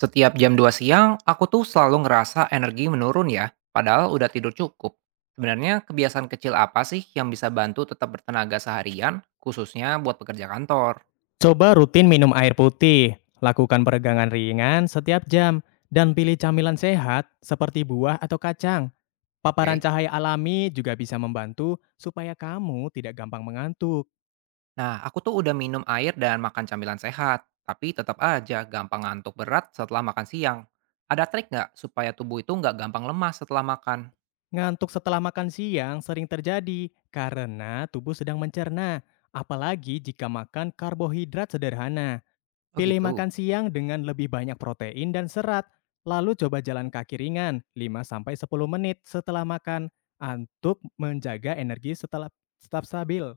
Setiap jam 14.00, aku tuh selalu ngerasa energi menurun ya, padahal udah tidur cukup. Sebenarnya kebiasaan kecil apa sih yang bisa bantu tetap bertenaga seharian, khususnya buat pekerja kantor? Coba rutin minum air putih, lakukan peregangan ringan setiap jam, dan pilih camilan sehat seperti buah atau kacang. Paparan Oke. cahaya alami juga bisa membantu supaya kamu tidak gampang mengantuk. Nah, aku tuh udah minum air dan makan camilan sehat, tapi tetap aja gampang ngantuk berat setelah makan siang. Ada trik nggak supaya tubuh itu nggak gampang lemas setelah makan? Ngantuk setelah makan siang sering terjadi karena tubuh sedang mencerna, apalagi jika makan karbohidrat sederhana. Oh Pilih gitu. makan siang dengan lebih banyak protein dan serat, lalu coba jalan kaki ringan 5 sampai 10 menit setelah makan untuk menjaga energi setelah tetap stabil.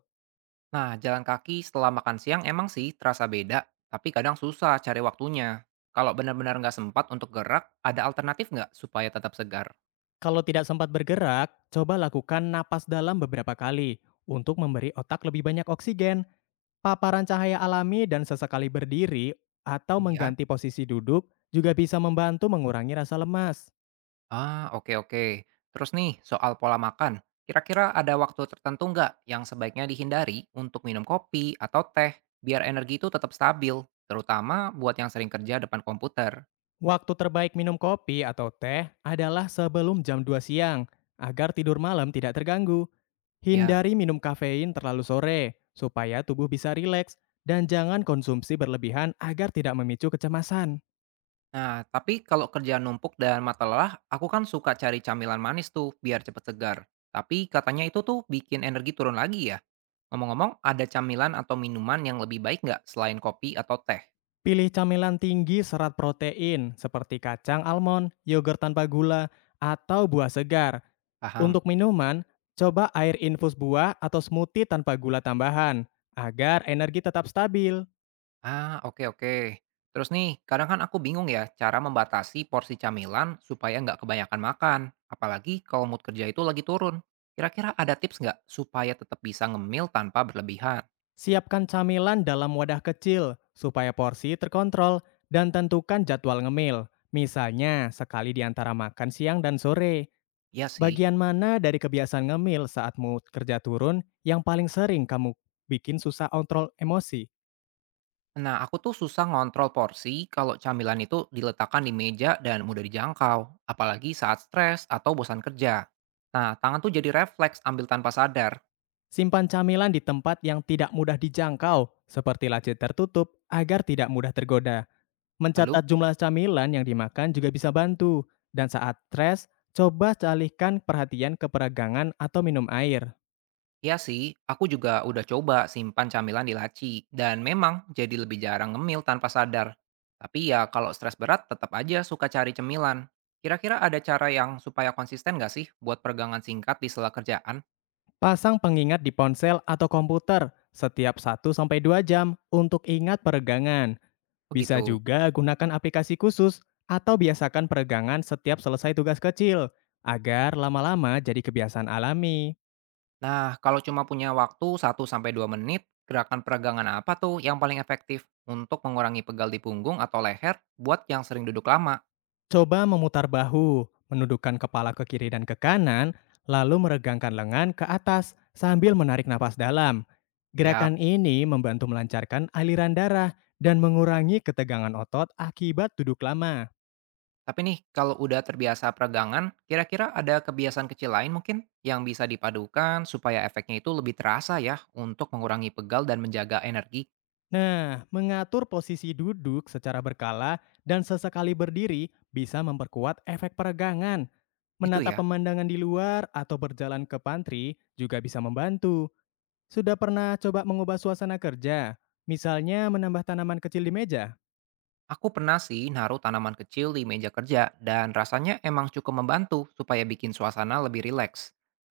Nah, jalan kaki setelah makan siang emang sih terasa beda, tapi kadang susah cari waktunya. Kalau benar-benar nggak sempat untuk gerak, ada alternatif nggak supaya tetap segar? Kalau tidak sempat bergerak, coba lakukan napas dalam beberapa kali untuk memberi otak lebih banyak oksigen. Paparan cahaya alami dan sesekali berdiri atau Iya. mengganti posisi duduk juga bisa membantu mengurangi rasa lemas. Ah, oke oke. Terus nih, soal pola makan. Kira-kira ada waktu tertentu nggak yang sebaiknya dihindari untuk minum kopi atau teh, biar energi itu tetap stabil, terutama buat yang sering kerja depan komputer? Waktu terbaik minum kopi atau teh adalah sebelum jam 2 siang, agar tidur malam tidak terganggu. Ya. Hindari minum kafein terlalu sore, supaya tubuh bisa rileks, dan jangan konsumsi berlebihan agar tidak memicu kecemasan. Nah, tapi kalau kerjaan numpuk dan mata lelah, aku kan suka cari camilan manis tuh biar cepet segar. Tapi katanya itu tuh bikin energi turun lagi ya. Ngomong-ngomong, ada camilan atau minuman yang lebih baik nggak selain kopi atau teh? Pilih camilan tinggi serat protein seperti kacang almond, yogurt tanpa gula, atau buah segar. Paham? Untuk minuman, coba air infus buah atau smoothie tanpa gula tambahan, agar energi tetap stabil. Ah, oke oke. Terus nih, kadang kan aku bingung ya cara membatasi porsi camilan supaya nggak kebanyakan makan. Apalagi kalau mood kerja itu lagi turun. Kira-kira ada tips nggak supaya tetap bisa ngemil tanpa berlebihan? Siapkan camilan dalam wadah kecil supaya porsi terkontrol dan tentukan jadwal ngemil. Misalnya, sekali di antara makan siang dan sore. Iya sih. Bagian mana dari kebiasaan ngemil saat mood kerja turun yang paling sering kamu bikin susah kontrol emosi? Nah, aku tuh susah ngontrol porsi kalau camilan itu diletakkan di meja dan mudah dijangkau, apalagi saat stres atau bosan kerja. Nah, tangan tuh jadi refleks ambil tanpa sadar. Simpan camilan di tempat yang tidak mudah dijangkau, seperti laci tertutup, agar tidak mudah tergoda. Lalu, Mencatat jumlah camilan yang dimakan juga bisa bantu. Dan saat stres, coba alihkan perhatian ke peragangan atau minum air. ya sih, aku juga udah coba simpan camilan di laci, dan memang jadi lebih jarang ngemil tanpa sadar. Tapi ya kalau stres berat tetap aja suka cari cemilan. Kira-kira ada cara yang supaya konsisten nggak sih buat peregangan singkat di sela kerjaan? Pasang pengingat di ponsel atau komputer setiap 1 sampai 2 jam untuk ingat peregangan. Bisa Begitu. juga gunakan aplikasi khusus atau biasakan peregangan setiap selesai tugas kecil, agar lama-lama jadi kebiasaan alami. Nah, kalau cuma punya waktu 1 sampai 2 menit, gerakan peregangan apa tuh yang paling efektif untuk mengurangi pegal di punggung atau leher buat yang sering duduk lama? Coba memutar bahu, menundukkan kepala ke kiri dan ke kanan, lalu meregangkan lengan ke atas sambil menarik napas dalam. Siap. Gerakan ini membantu melancarkan aliran darah dan mengurangi ketegangan otot akibat duduk lama. Tapi nih, kalau udah terbiasa peregangan, kira-kira ada kebiasaan kecil lain mungkin yang bisa dipadukan supaya efeknya itu lebih terasa ya untuk mengurangi pegal dan menjaga energi? Nah, mengatur posisi duduk secara berkala dan sesekali berdiri bisa memperkuat efek peregangan. Itu Menatap ya. pemandangan di luar atau berjalan ke pantry juga bisa membantu. Sudah pernah coba mengubah suasana kerja? Misalnya menambah tanaman kecil di meja? Aku pernah sih naruh tanaman kecil di meja kerja dan rasanya emang cukup membantu supaya bikin suasana lebih rileks.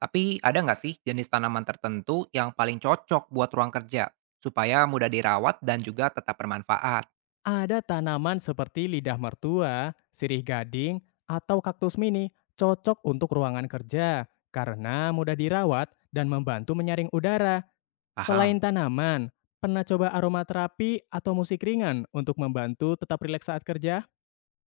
Tapi ada nggak sih jenis tanaman tertentu yang paling cocok buat ruang kerja supaya mudah dirawat dan juga tetap bermanfaat? Ada tanaman seperti lidah mertua, sirih gading, atau kaktus mini cocok untuk ruangan kerja karena mudah dirawat dan membantu menyaring udara. Selain Paham. tanaman, pernah coba aromaterapi atau musik ringan untuk membantu tetap rileks saat kerja?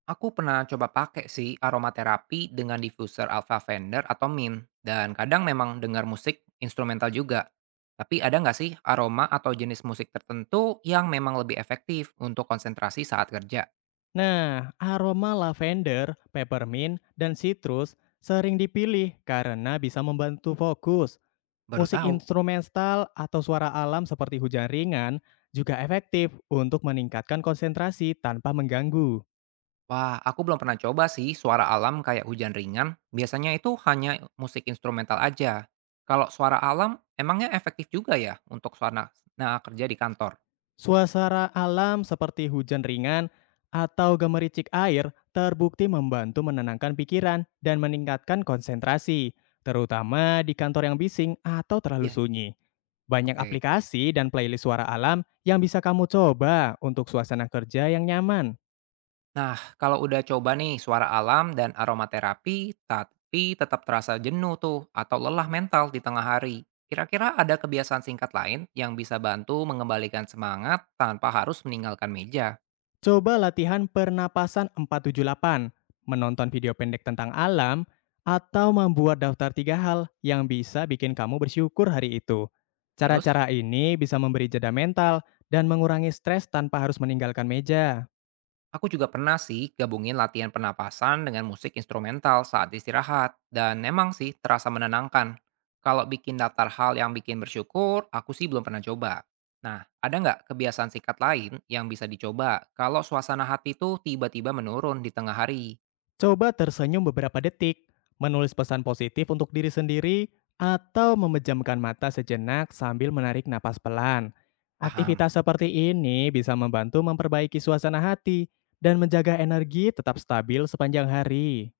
Aku pernah coba pakai sih aromaterapi dengan diffuser alpha Fender atau mint dan kadang memang dengar musik instrumental juga. Tapi ada nggak sih aroma atau jenis musik tertentu yang memang lebih efektif untuk konsentrasi saat kerja? Nah, aroma lavender, peppermint, dan citrus sering dipilih karena bisa membantu fokus. Baru Musik tahu. instrumental atau suara alam seperti hujan ringan juga efektif untuk meningkatkan konsentrasi tanpa mengganggu. Wah, aku belum pernah coba sih suara alam kayak hujan ringan. Biasanya itu hanya musik instrumental aja. Kalau suara alam, emangnya efektif juga ya untuk suara nah, kerja di kantor? Suasana alam seperti hujan ringan atau gemericik air terbukti membantu menenangkan pikiran dan meningkatkan konsentrasi, terutama di kantor yang bising atau terlalu Iya. sunyi. Banyak Oke. aplikasi dan playlist suara alam yang bisa kamu coba untuk suasana kerja yang nyaman. Nah, kalau udah coba nih suara alam dan aromaterapi, tapi tetap terasa jenuh tuh atau lelah mental di tengah hari. Kira-kira ada kebiasaan singkat lain yang bisa bantu mengembalikan semangat tanpa harus meninggalkan meja. Coba latihan pernapasan 4-7-8, menonton video pendek tentang alam, atau membuat daftar tiga hal yang bisa bikin kamu bersyukur hari itu. Terus? Cara-cara ini bisa memberi jeda mental dan mengurangi stres tanpa harus meninggalkan meja. Aku juga pernah sih gabungin latihan pernapasan dengan musik instrumental saat istirahat, dan memang sih terasa menenangkan. Kalau bikin daftar hal yang bikin bersyukur, aku sih belum pernah coba. Nah, ada nggak kebiasaan singkat lain yang bisa dicoba kalau suasana hati tuh tiba-tiba menurun di tengah hari? Coba tersenyum beberapa detik, menulis pesan positif untuk diri sendiri, atau memejamkan mata sejenak sambil menarik napas pelan. Paham? Aktivitas seperti ini bisa membantu memperbaiki suasana hati dan menjaga energi tetap stabil sepanjang hari.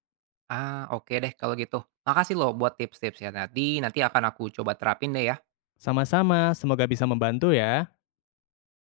Ah, oke deh kalau gitu. Makasih loh buat tips-tips ya tadi. Nanti akan aku coba terapin deh ya. Sama-sama, semoga bisa membantu ya.